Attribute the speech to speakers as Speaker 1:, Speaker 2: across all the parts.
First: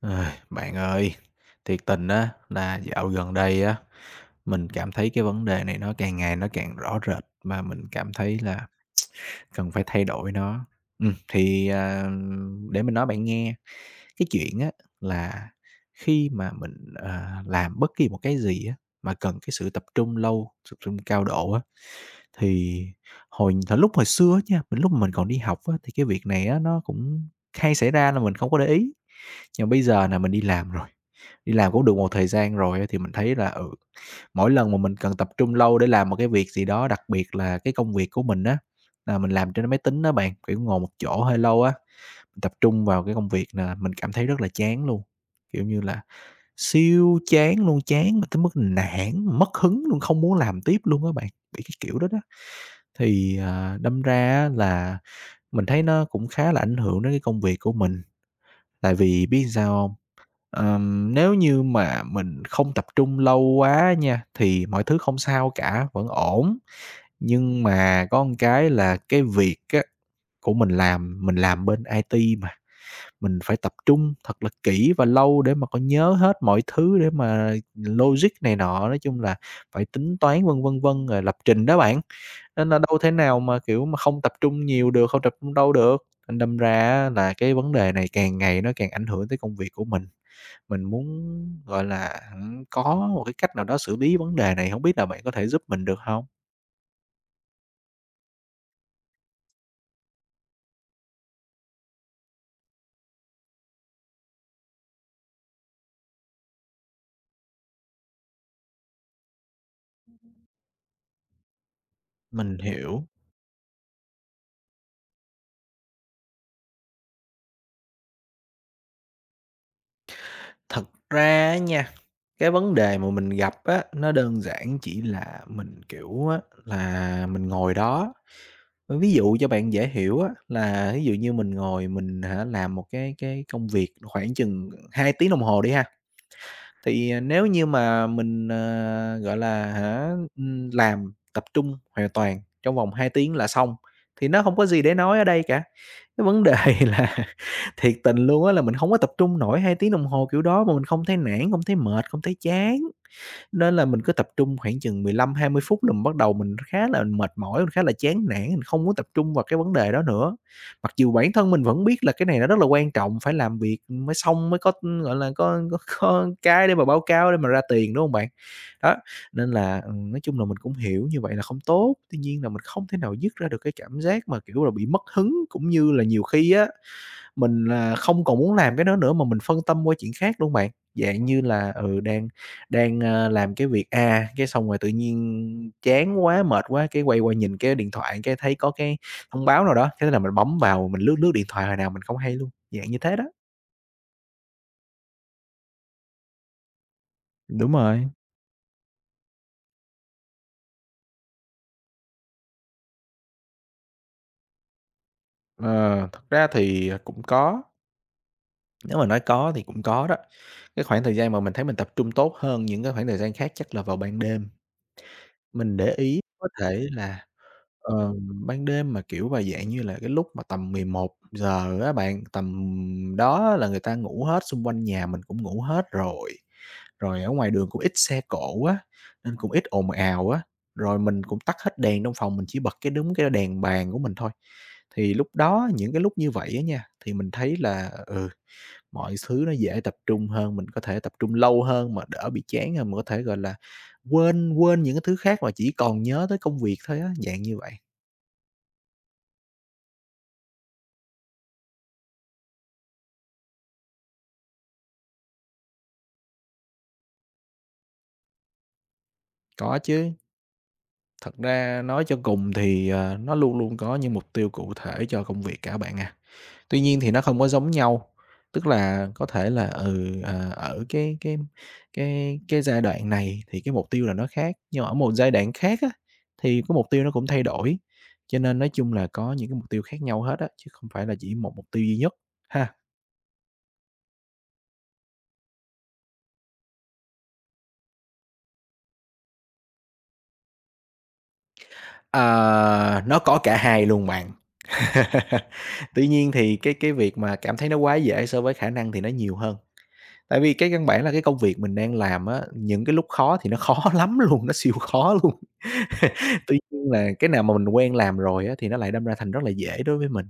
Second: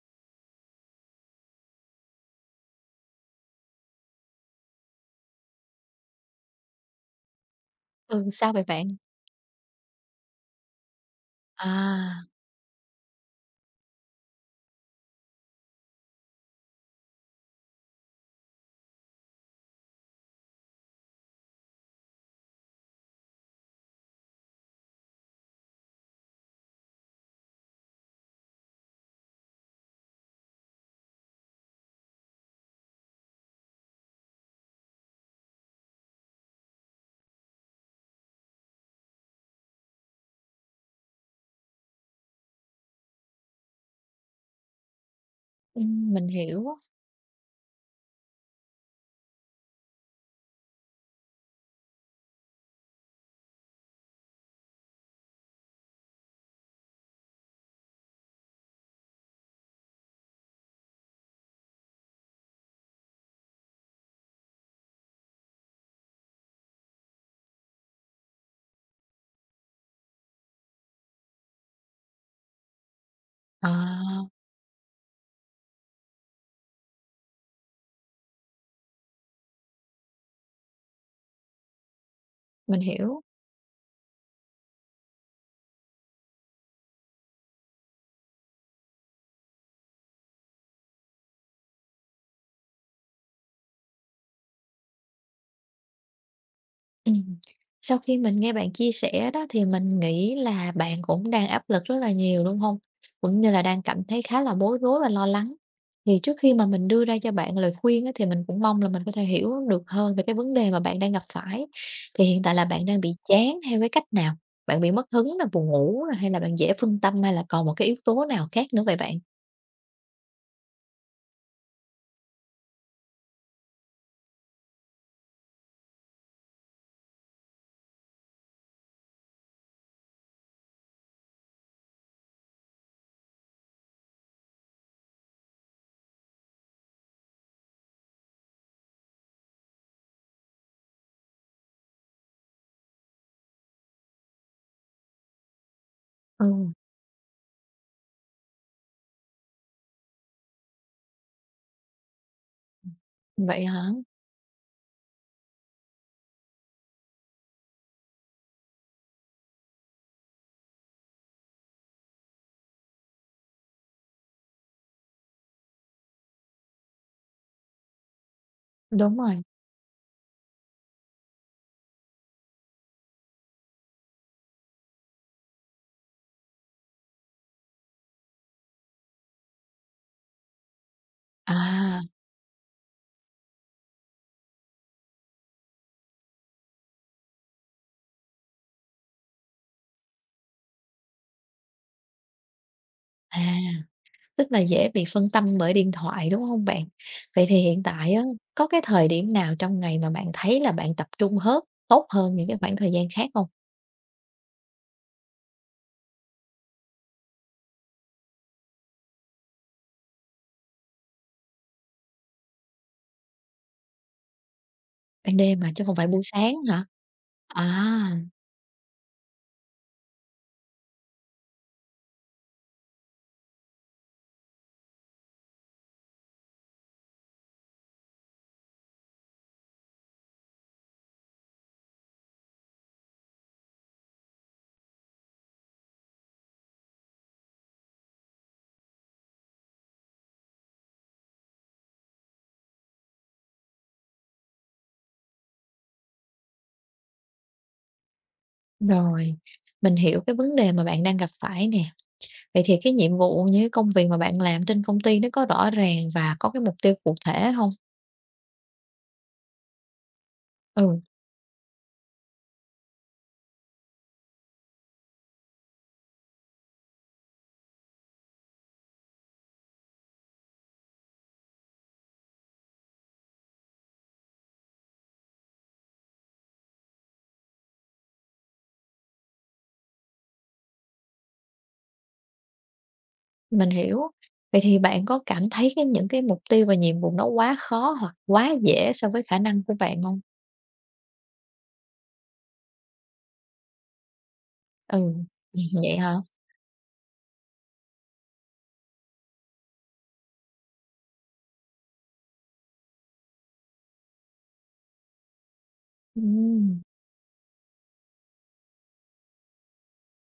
Speaker 1: Ai, bạn ơi, thiệt tình á là dạo gần đây á, mình cảm thấy cái vấn đề này nó càng ngày nó càng rõ rệt mà mình cảm
Speaker 2: Ừ,
Speaker 1: thấy
Speaker 2: sao vậy
Speaker 1: là
Speaker 2: bạn?
Speaker 1: cần phải thay đổi nó. Ừm, thì, à,
Speaker 2: À,
Speaker 1: để mình nói bạn nghe, cái chuyện á là khi mà mình, làm bất kỳ một cái gì á, mà cần cái sự tập trung lâu, tập trung cao độ á, thì hồi thời lúc hồi xưa á nha, mình lúc mà mình còn đi học á, thì cái việc này á nó cũng hay xảy ra là mình không có để ý. Nhưng mà bây giờ nà mình đi làm rồi, đi làm cũng được một thời gian rồi á thì mình thấy là, ừ, mỗi lần mà mình cần tập trung lâu để làm một cái việc gì đó, đặc biệt là cái công việc của mình á, là mình làm trên máy tính đó bạn, kiểu, ngồi một chỗ hơi lâu á, mình tập trung vào cái công việc là mình cảm thấy rất là chán luôn, kiểu như là,
Speaker 2: mình hiểu,
Speaker 1: siêu chán luôn, chán mà tới mức nản, mất hứng luôn, không muốn làm tiếp luôn á bạn, bị cái kiểu đó đó. Thì, đâm ra á là mình thấy nó cũng khá là ảnh hưởng đến cái công việc của mình. Tại vì biết sao hông? Nếu như mà mình không tập trung lâu quá nha, thì mọi thứ không sao cả, vẫn ổn. Nhưng mà có một cái là cái việc á của mình làm bên IT mà, mình phải tập trung
Speaker 2: à,
Speaker 1: thật là kỹ và lâu để mà có nhớ hết mọi thứ để mà logic này nọ, nói chung là phải tính toán vân vân vân, rồi lập trình đó bạn. Nên là
Speaker 2: mình
Speaker 1: đâu thể
Speaker 2: hiểu.
Speaker 1: nào mà, kiểu, mà không tập trung nhiều được, không tập trung đâu được, thành đâm ra á là cái vấn đề này càng ngày nó càng ảnh hưởng tới công việc của mình. Mình muốn, gọi là, hẳn có một cái cách nào đó xử lý vấn đề này, hổng biết là bạn có thể giúp mình được hông?
Speaker 2: Ừm, Sau khi mình nghe bạn chia sẻ đó thì mình nghĩ là bạn cũng đang áp lực rất là nhiều, đúng không? Cũng như là đang cảm thấy khá là bối rối và lo lắng. Thì trước khi mà mình đưa ra cho bạn lời khuyên á, thì mình cũng mong là mình có thể hiểu được hơn về cái vấn đề mà bạn đang gặp phải. Thì hiện tại
Speaker 1: Mình
Speaker 2: là bạn đang
Speaker 1: hiểu.
Speaker 2: bị chán theo cái cách nào? Bạn bị mất hứng là buồn ngủ rồi hay là bạn dễ phân tâm, hay là còn một cái yếu tố nào khác nữa vậy bạn?
Speaker 1: Thật ra á nha, cái vấn đề mà mình gặp á, nó đơn giản chỉ là mình, kiểu á, là mình ngồi đó ví dụ cho bạn dễ hiểu á, là ví dụ như mình ngồi mình hả, làm một cái công việc khoảng chừng 2 tiếng đồng hồ đi ha. Thì, nếu như mà mình, gọi là, hả, làm tập trung hoàn toàn trong vòng 2 tiếng là xong, thì nó không có gì để nói ở đây cả. Cái vấn
Speaker 2: Ừ,
Speaker 1: đề là thiệt tình luôn á là mình không có tập trung nổi 2 tiếng đồng hồ kiểu đó mà mình không thấy nản, không thấy mệt, không thấy chán.
Speaker 2: vậy
Speaker 1: Nên là
Speaker 2: hả?
Speaker 1: mình cứ tập trung khoảng chừng 15-20 phút là mình bắt đầu mình khá là mệt mỏi, mình khá là chán nản, mình không muốn tập trung vào cái vấn đề đó nữa. Mặc dù bản thân mình vẫn biết là cái này nó rất là quan trọng, phải làm việc mới xong mới có, gọi là, có có cái để mà báo cáo để mà ra tiền, đúng không bạn? Đó,
Speaker 2: Đúng rồi.
Speaker 1: nên là, nói chung là mình cũng hiểu như vậy là không tốt, tuy nhiên là mình không thể nào dứt ra được cái cảm giác mà, kiểu là, bị mất hứng, cũng như là nhiều khi á mình là không còn muốn làm cái đó nữa mà mình phân tâm qua chuyện khác luôn bạn. Dạng như là,
Speaker 2: À,
Speaker 1: ừ, đang đang, ơ, làm cái việc A, cái xong rồi tự nhiên chán quá, mệt quá, cái quay qua nhìn cái điện thoại, cái thấy có cái thông báo nào đó, thế là mình bấm vào mình lướt lướt điện thoại hồi nào mình không hay luôn, dạng như thế đó.
Speaker 2: à, tức là dễ bị phân tâm bởi điện thoại, đúng không bạn? Vậy thì
Speaker 1: Đúng
Speaker 2: hiện
Speaker 1: rồi.
Speaker 2: tại á, có cái thời điểm nào trong ngày mà bạn thấy là bạn tập trung hết tốt hơn những cái khoảng thời gian khác không?
Speaker 1: Ờ, thật ra thì, cũng có, nếu mà nói có thì cũng có đó. Cái khoảng thời gian mà mình thấy mình tập trung tốt hơn những cái khoảng thời gian khác chắc là vào ban đêm.
Speaker 2: Ban đêm mà
Speaker 1: Mình
Speaker 2: chứ
Speaker 1: để
Speaker 2: không phải buổi
Speaker 1: ý có
Speaker 2: sáng hả?
Speaker 1: thể là,
Speaker 2: À,
Speaker 1: ban đêm mà, kiểu, và dạng như là cái lúc mà tầm 11 giờ á bạn, tầm đó là người ta ngủ hết, xung quanh nhà mình cũng ngủ hết rồi. Rồi ở ngoài đường cũng ít xe cộ á, nên cũng ít ồn ào á, rồi mình cũng tắt hết đèn trong phòng, mình chỉ bật cái đúng cái đèn bàn của mình thôi. Thì lúc đó những cái lúc như vậy á nha, thì mình thấy là, ừ, mọi thứ nó dễ tập trung hơn, mình có thể tập trung lâu hơn mà đỡ bị chán hơn, mà có thể, gọi là, quên quên những cái thứ khác mà chỉ còn nhớ tới công việc thôi á, dạng như vậy.
Speaker 2: rồi, mình hiểu cái vấn đề mà bạn đang gặp phải nè. Vậy thì cái nhiệm vụ, như cái công việc mà bạn làm trên công ty nó có rõ ràng và có cái mục tiêu cụ thể không?
Speaker 1: Có chứ,
Speaker 2: Ừ,
Speaker 1: thật ra nói cho cùng thì, nó luôn luôn có những mục tiêu cụ thể cho công việc cả bạn à. Tuy nhiên thì nó không có giống nhau, tức là có thể là, ừ, ở cái giai đoạn này thì cái mục tiêu là nó khác, nhưng mà ở một giai đoạn khác á, thì cái mục tiêu nó cũng thay đổi. Cho nên nói chung là có những cái mục tiêu khác nhau hết á, chứ không phải là chỉ một mục tiêu duy nhất ha.
Speaker 2: mình hiểu. Vậy thì bạn có cảm thấy cái những cái mục tiêu và nhiệm vụ nó quá khó hoặc quá dễ so với khả năng của bạn không?
Speaker 1: Ờ, nó có cả hai luôn bạn.
Speaker 2: Ừ, vậy
Speaker 1: Tuy
Speaker 2: hả?
Speaker 1: nhiên thì cái việc mà cảm thấy nó quá dễ so với khả năng thì nó nhiều hơn. Tại vì cái căn bản là cái công việc mình đang làm á, những cái lúc khó thì nó khó lắm luôn, nó siêu khó luôn. Tuy
Speaker 2: Ừm,
Speaker 1: nhiên là cái nào mà mình quen làm rồi á, thì nó lại đâm ra thành rất là dễ đối với mình.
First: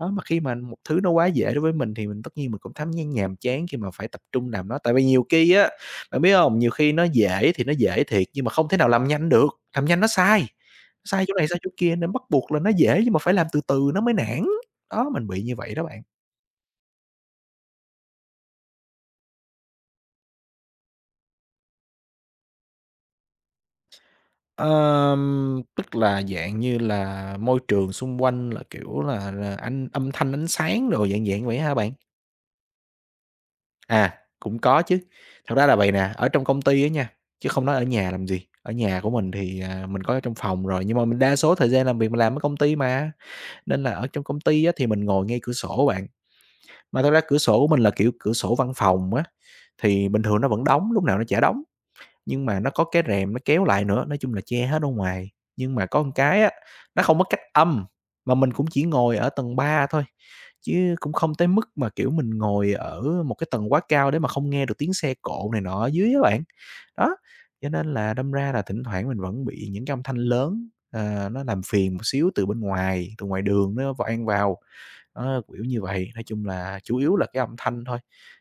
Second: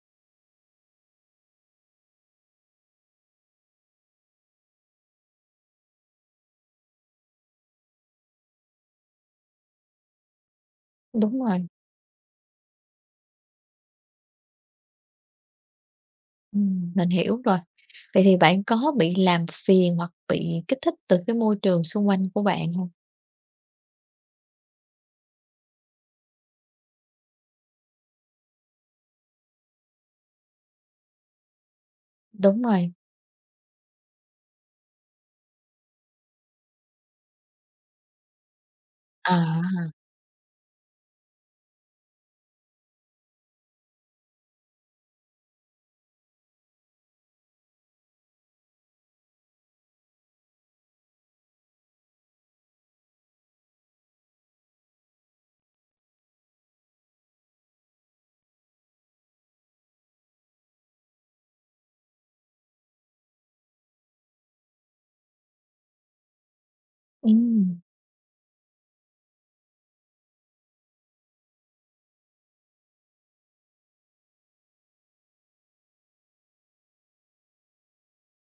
Speaker 1: Đó, mà khi mà một thứ nó quá dễ đối với mình thì mình tất nhiên mình cũng thấm nhan nhàm chán khi mà phải tập trung làm nó. Tại vì nhiều khi á, bạn biết không? Nhiều khi nó dễ thì nó dễ thiệt, nhưng mà không thể nào làm nhanh được, làm nhanh nó sai, sai chỗ
Speaker 2: đúng
Speaker 1: này sai
Speaker 2: rồi,
Speaker 1: chỗ kia nên bắt buộc là nó dễ nhưng mà phải làm từ từ nó mới nản. Đó, mình bị như vậy đó bạn.
Speaker 2: mình hiểu rồi. Vậy thì bạn có bị làm phiền hoặc bị kích thích từ cái môi trường xung quanh của bạn không?
Speaker 1: Tức là dạng như là môi trường xung quanh là, kiểu là ánh âm thanh, ánh sáng đồ, dạng dạng vậy ha bạn?
Speaker 2: Đúng rồi,
Speaker 1: Cũng có chứ. Thật ra là vậy nè, ở trong công ty á nha, chứ không nói ở nhà làm gì, ở nhà của mình
Speaker 2: à,
Speaker 1: thì, mình có ở trong phòng rồi, nhưng mà mình đa số thời gian làm việc mình làm ở công ty mà, nên là ở trong công ty á thì mình ngồi ngay cửa sổ bạn. Mà thật ra cửa sổ của mình là, kiểu, cửa sổ văn phòng á, thì bình thường nó vẫn đóng, lúc nào nó chả đóng. Nhưng mà nó có cái rèm nó kéo lại nữa, nói chung là che hết ở ngoài. Nhưng mà có một cái á, nó không có cách âm, mà mình cũng chỉ ngồi ở tầng 3 thôi, chứ cũng không tới mức mà, kiểu, mình ngồi ở một cái tầng quá cao để mà không nghe được tiếng xe cộ này nọ ở dưới á bạn. Đó, cho
Speaker 2: ừm,
Speaker 1: nên là đâm ra là thỉnh thoảng mình vẫn bị những cái âm thanh lớn, nó làm phiền một xíu từ bên ngoài, từ ngoài đường nó vang vào. Đó, kiểu như vậy, nói chung là chủ yếu là cái âm thanh thôi,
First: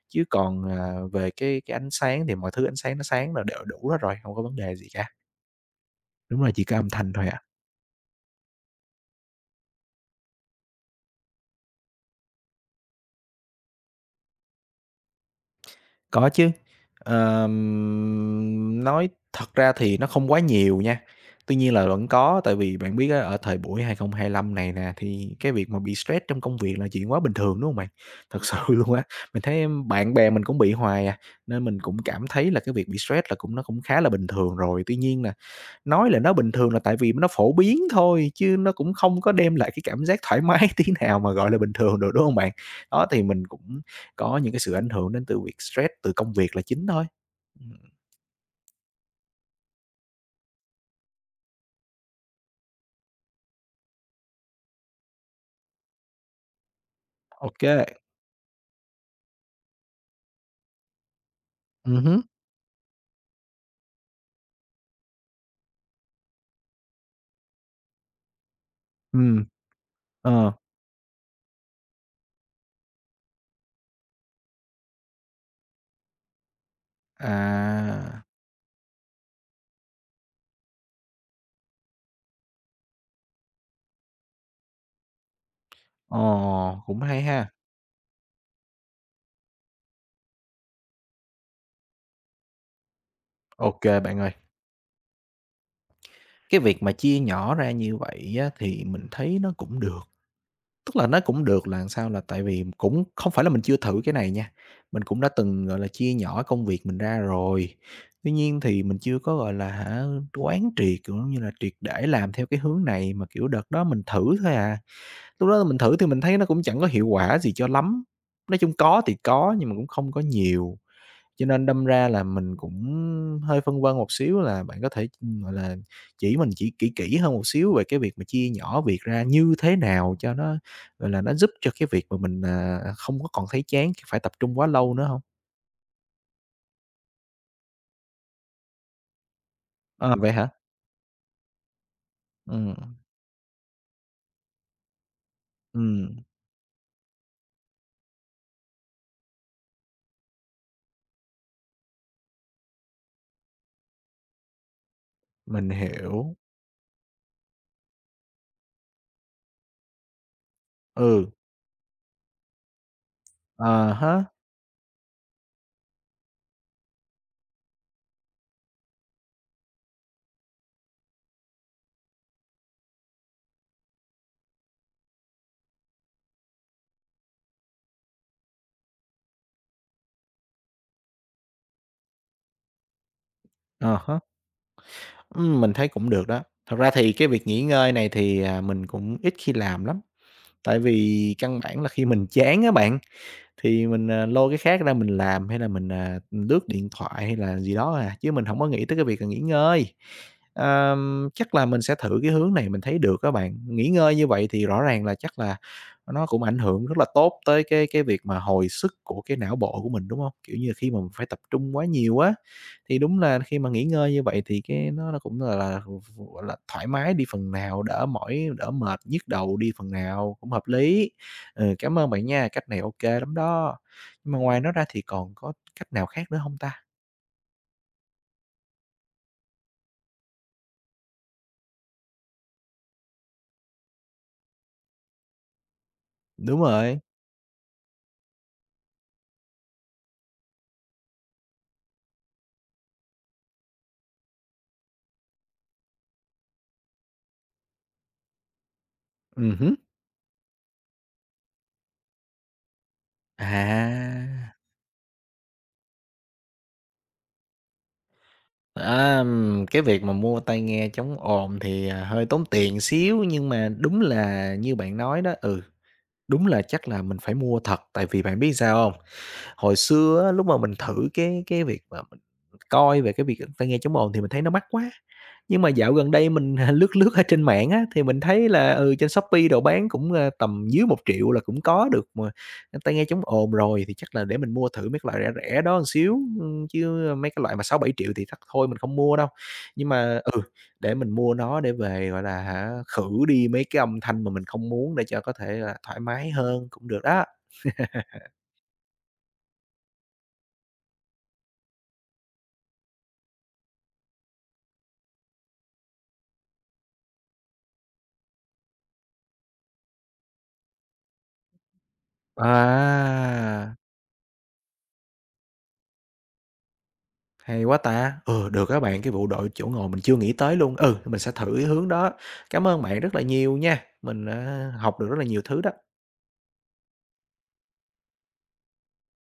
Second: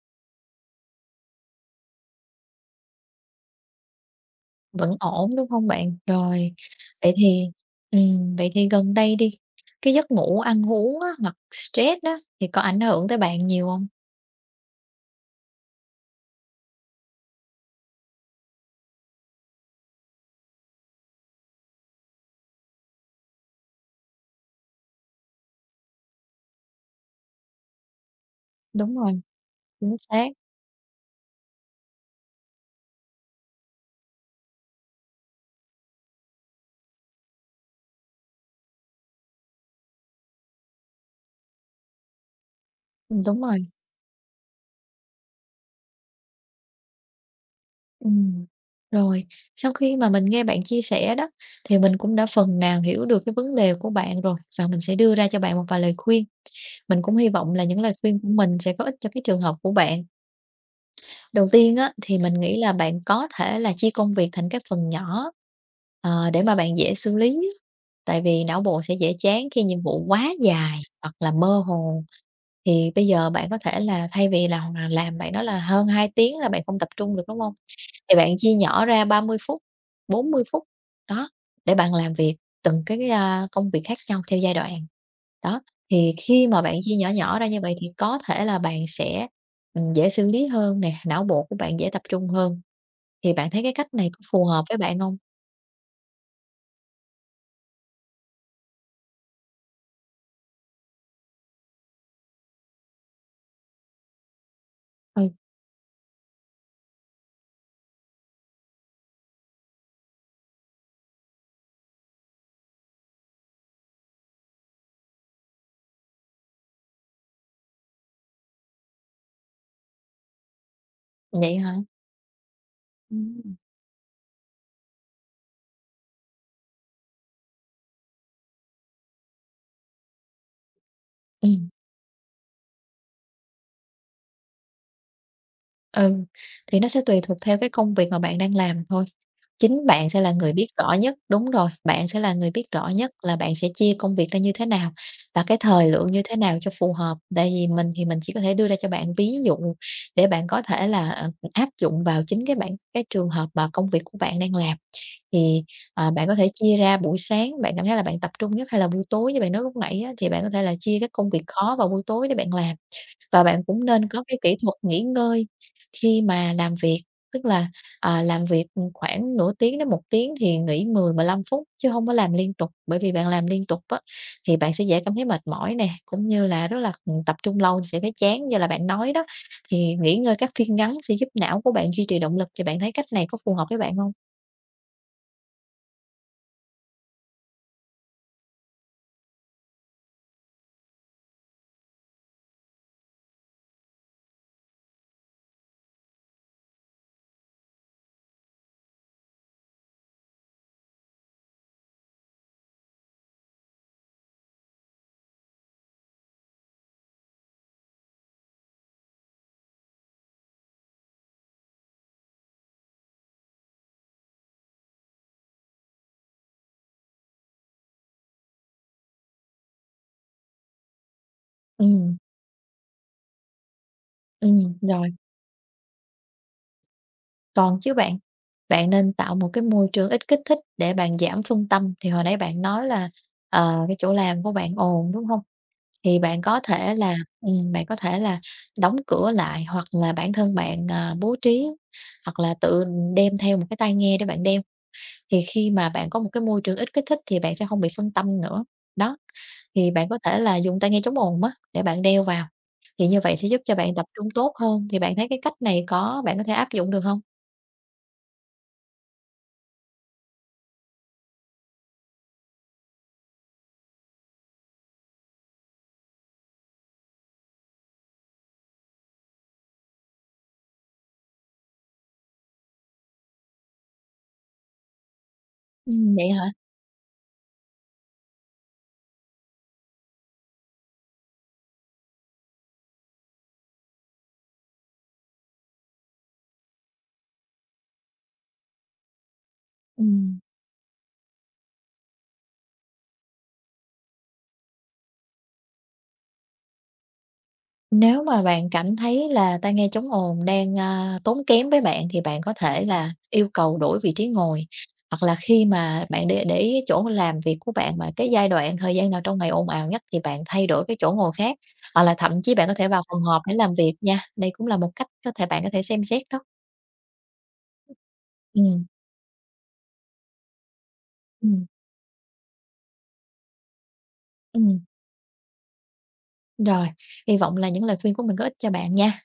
Speaker 1: chứ còn, về cái ánh sáng thì mọi thứ ánh sáng nó sáng là đều đủ hết rồi, không có vấn đề gì
Speaker 2: vẫn
Speaker 1: cả.
Speaker 2: ổn, đúng không bạn?
Speaker 1: Đúng là
Speaker 2: Rồi,
Speaker 1: chỉ có âm
Speaker 2: vậy
Speaker 1: thanh thôi ạ.
Speaker 2: thì vậy thì gần đây đi, cái giấc ngủ, ăn uống á, hoặc stress đó thì có ảnh hưởng tới bạn nhiều không?
Speaker 1: Có chứ, nói thật ra thì nó không quá nhiều nha, tuy nhiên là vẫn có, tại vì bạn biết á, ở thời buổi 2025 này nè, thì cái việc mà bị stress trong công việc là chuyện quá bình thường, đúng không bạn? Thật sự luôn
Speaker 2: Đúng
Speaker 1: á,
Speaker 2: rồi,
Speaker 1: mình thấy em
Speaker 2: chính
Speaker 1: bạn
Speaker 2: xác,
Speaker 1: bè mình cũng bị hoài à, nên mình cũng cảm thấy là cái việc bị stress là cũng nó cũng khá là bình thường rồi. Tuy nhiên nè, nói là nó bình thường là tại vì nó phổ biến thôi, chứ nó cũng không có đem lại cái cảm giác thoải mái tí nào mà gọi là bình thường được, đúng không bạn? Đó, thì
Speaker 2: đúng
Speaker 1: mình
Speaker 2: rồi.
Speaker 1: cũng có những cái sự ảnh hưởng đến từ việc stress từ công việc là chính thôi. Ừm,
Speaker 2: Ừm, rồi, sau khi mà mình nghe bạn chia sẻ đó, thì mình cũng đã phần nào hiểu được cái vấn đề của bạn rồi và mình sẽ đưa ra cho bạn một vài lời khuyên. Mình cũng hy
Speaker 1: ô
Speaker 2: vọng là những lời
Speaker 1: Ừ.
Speaker 2: khuyên của mình sẽ có ích cho cái trường hợp của bạn. Đầu tiên á, thì
Speaker 1: Hứm,
Speaker 2: mình nghĩ là bạn có thể là chia công việc thành các phần nhỏ, để mà bạn dễ xử lý. Tại vì não bộ sẽ dễ chán khi nhiệm vụ quá
Speaker 1: ờ,
Speaker 2: dài hoặc là mơ hồ. Thì bây giờ bạn có thể là thay vì là làm bạn nói là hơn 2 tiếng là bạn không tập trung được, đúng không? Thì
Speaker 1: à,
Speaker 2: bạn chia nhỏ ra 30 phút, 40 phút, đó, để bạn làm việc từng cái công việc khác nhau theo giai đoạn. Đó, thì khi mà bạn
Speaker 1: ồ,
Speaker 2: chia
Speaker 1: Cũng
Speaker 2: nhỏ
Speaker 1: hay
Speaker 2: nhỏ ra
Speaker 1: ha.
Speaker 2: như vậy thì có thể là bạn sẽ, dễ xử lý hơn nè, não bộ của bạn dễ tập trung hơn. Thì bạn thấy cái
Speaker 1: Ok
Speaker 2: cách này có
Speaker 1: bạn ơi.
Speaker 2: phù hợp với bạn không?
Speaker 1: Cái việc mà chia nhỏ ra như vậy á, thì mình thấy nó cũng được. Tức là nó cũng được là làm sao là tại vì cũng không phải là mình chưa thử cái này nha, mình cũng đã
Speaker 2: Ừ,
Speaker 1: từng, gọi là, chia nhỏ công việc mình ra rồi. Tuy nhiên thì mình chưa có, gọi là hả, quán triệt, kiểu như là, triệt để làm theo cái hướng này mà, kiểu, đợt đó mình thử thôi à. Lúc đó mình thử thì mình thấy nó cũng chẳng có hiệu quả gì cho lắm, nói chung có thì có nhưng mà cũng không có nhiều. Cho
Speaker 2: vậy
Speaker 1: nên
Speaker 2: hả?
Speaker 1: đâm ra là mình cũng
Speaker 2: Ừm.
Speaker 1: hơi phân vân một xíu là bạn có thể, gọi là, chỉ mình chỉ kỹ kỹ hơn một xíu về cái việc mà chia nhỏ việc ra như thế nào cho nó, gọi là, nó giúp
Speaker 2: Ừm.
Speaker 1: cho cái việc mà mình không có còn thấy chán phải tập trung quá lâu nữa hông?
Speaker 2: Ừ, thì nó sẽ tùy thuộc theo cái công việc mà bạn đang làm thôi. Chính bạn
Speaker 1: Ờ,
Speaker 2: sẽ là
Speaker 1: vậy hả?
Speaker 2: người biết rõ nhất đúng rồi, bạn sẽ là người biết rõ
Speaker 1: Ừm,
Speaker 2: nhất là bạn sẽ chia công việc ra như thế nào và cái thời lượng
Speaker 1: ừm,
Speaker 2: như thế nào cho phù hợp. Tại vì mình thì mình chỉ có thể đưa ra cho bạn ví dụ để bạn có thể là, áp dụng vào chính cái trường hợp mà công việc của bạn đang làm. Thì,
Speaker 1: mình
Speaker 2: bạn có
Speaker 1: hiểu.
Speaker 2: thể chia ra buổi sáng bạn cảm thấy là bạn tập trung nhất hay là buổi tối như bạn nói lúc nãy á, thì bạn có thể là chia các công
Speaker 1: Ừ,
Speaker 2: việc khó vào buổi tối để bạn làm. Và bạn
Speaker 1: à
Speaker 2: cũng nên
Speaker 1: há,
Speaker 2: có cái kỹ thuật nghỉ ngơi khi mà làm việc, tức là, làm việc, khoảng nửa tiếng đến một tiếng thì nghỉ 10 lăm phút chứ không có làm liên tục, bởi vì bạn làm liên tục á, thì bạn sẽ dễ cảm thấy mệt mỏi nè, cũng như là rất là, tập trung lâu thì sẽ thấy chán như là bạn nói đó. Thì nghỉ ngơi các phiên ngắn sẽ giúp não của bạn duy trì động lực, thì bạn thấy cách này có phù hợp với
Speaker 1: à
Speaker 2: bạn không?
Speaker 1: há. Mình thấy cũng được đó. Thật ra thì cái việc nghỉ ngơi này thì mình cũng ít khi làm lắm, tại vì căn bản là khi mình chán á bạn. Thì mình lôi cái khác ra mình làm hay là mình lướt điện thoại hay là gì đó à, chứ mình không có nghĩ tới cái việc là nghỉ ngơi. Chắc là mình sẽ thử cái hướng này mình thấy được các bạn. Nghỉ ngơi như vậy thì rõ ràng là chắc là nó cũng ảnh hưởng rất là tốt tới cái việc mà hồi sức của cái não bộ của mình, đúng không? Kiểu như, khi mà mình phải tập trung quá nhiều á, thì đúng là khi mà nghỉ ngơi như vậy thì cái nó cũng, gọi là, thoải mái đi phần nào, đỡ mỏi, đỡ mệt, nhức đầu đi phần nào, cũng hợp lý. Ừ,
Speaker 2: ừ
Speaker 1: cảm ơn bạn nha, cách này ok lắm đó. Nhưng mà ngoài nó ra thì
Speaker 2: Rồi.
Speaker 1: còn có cách nào khác nữa không ta?
Speaker 2: Còn chứ bạn, bạn nên tạo một cái môi trường ít kích thích để bạn giảm phân tâm. Thì hồi nãy bạn nói là, cái chỗ làm của bạn ồn, đúng không? Thì bạn có
Speaker 1: Đúng
Speaker 2: thể
Speaker 1: rồi,
Speaker 2: là bạn có thể là đóng cửa lại hoặc là bản thân bạn, bố trí hoặc là tự đem theo một cái tai nghe để bạn đeo. Thì khi mà bạn có một cái môi trường ít kích thích thì bạn sẽ không bị phân tâm nữa. Đó,
Speaker 1: hứm.
Speaker 2: thì bạn có thể là dùng tai nghe chống ồn á, để bạn đeo vào, thì như vậy sẽ giúp cho bạn tập trung tốt
Speaker 1: À.
Speaker 2: hơn. Thì bạn thấy cái cách này có bạn có thể áp dụng được không?
Speaker 1: Cái việc mà mua tai nghe chống ồn thì, hơi tốn tiền xíu, nhưng mà đúng là như bạn nói đó, ừ, đúng là chắc là mình phải mua thật. Tại vì bạn biết sao không? Hồi xưa á, lúc mà mình thử cái việc mà mình coi về cái việc tai nghe chống ồn thì mình thấy nó mắc quá. Nhưng mà dạo gần
Speaker 2: Vậy
Speaker 1: đây
Speaker 2: hả?
Speaker 1: mình, lướt lướt ở trên mạng á, thì mình thấy là, ừ, trên Shopee đồ bán cũng, tầm dưới 1.000.000 là cũng có được mà, tai nghe chống ồn rồi thì chắc là để mình mua thử mấy cái loại rẻ rẻ đó một xíu, chứ mấy cái loại mà 6-7 triệu thì chắc thôi mình không mua đâu. Nhưng mà,
Speaker 2: Ừm,
Speaker 1: ừ, để mình mua nó để về, gọi là hả, khử đi mấy cái âm thanh mà mình không muốn để cho có thể là thoải mái hơn cũng được đó.
Speaker 2: Nếu mà bạn cảm thấy là tai nghe chống ồn đang, tốn kém với bạn thì bạn có thể là yêu cầu đổi vị trí ngồi, hoặc là khi mà bạn để ý chỗ làm việc của bạn mà cái giai đoạn, thời gian nào trong ngày ồn ào nhất thì bạn thay đổi cái chỗ ngồi khác, hoặc là thậm chí bạn có thể vào phòng họp để làm
Speaker 1: À!
Speaker 2: việc nha. Đây cũng là một cách có thể bạn có thể xem xét đó.
Speaker 1: Hay quá ta! Ừ, được các
Speaker 2: Ừm,
Speaker 1: bạn, cái vụ đội chỗ ngồi mình chưa nghĩ tới luôn. Ừ, mình sẽ thử
Speaker 2: ừm,
Speaker 1: cái hướng đó. Cảm ơn bạn rất là nhiều nha, mình đã
Speaker 2: ừm,
Speaker 1: học được rất là nhiều thứ đó.
Speaker 2: Rồi, hy vọng là những lời khuyên của mình có ích cho bạn nha.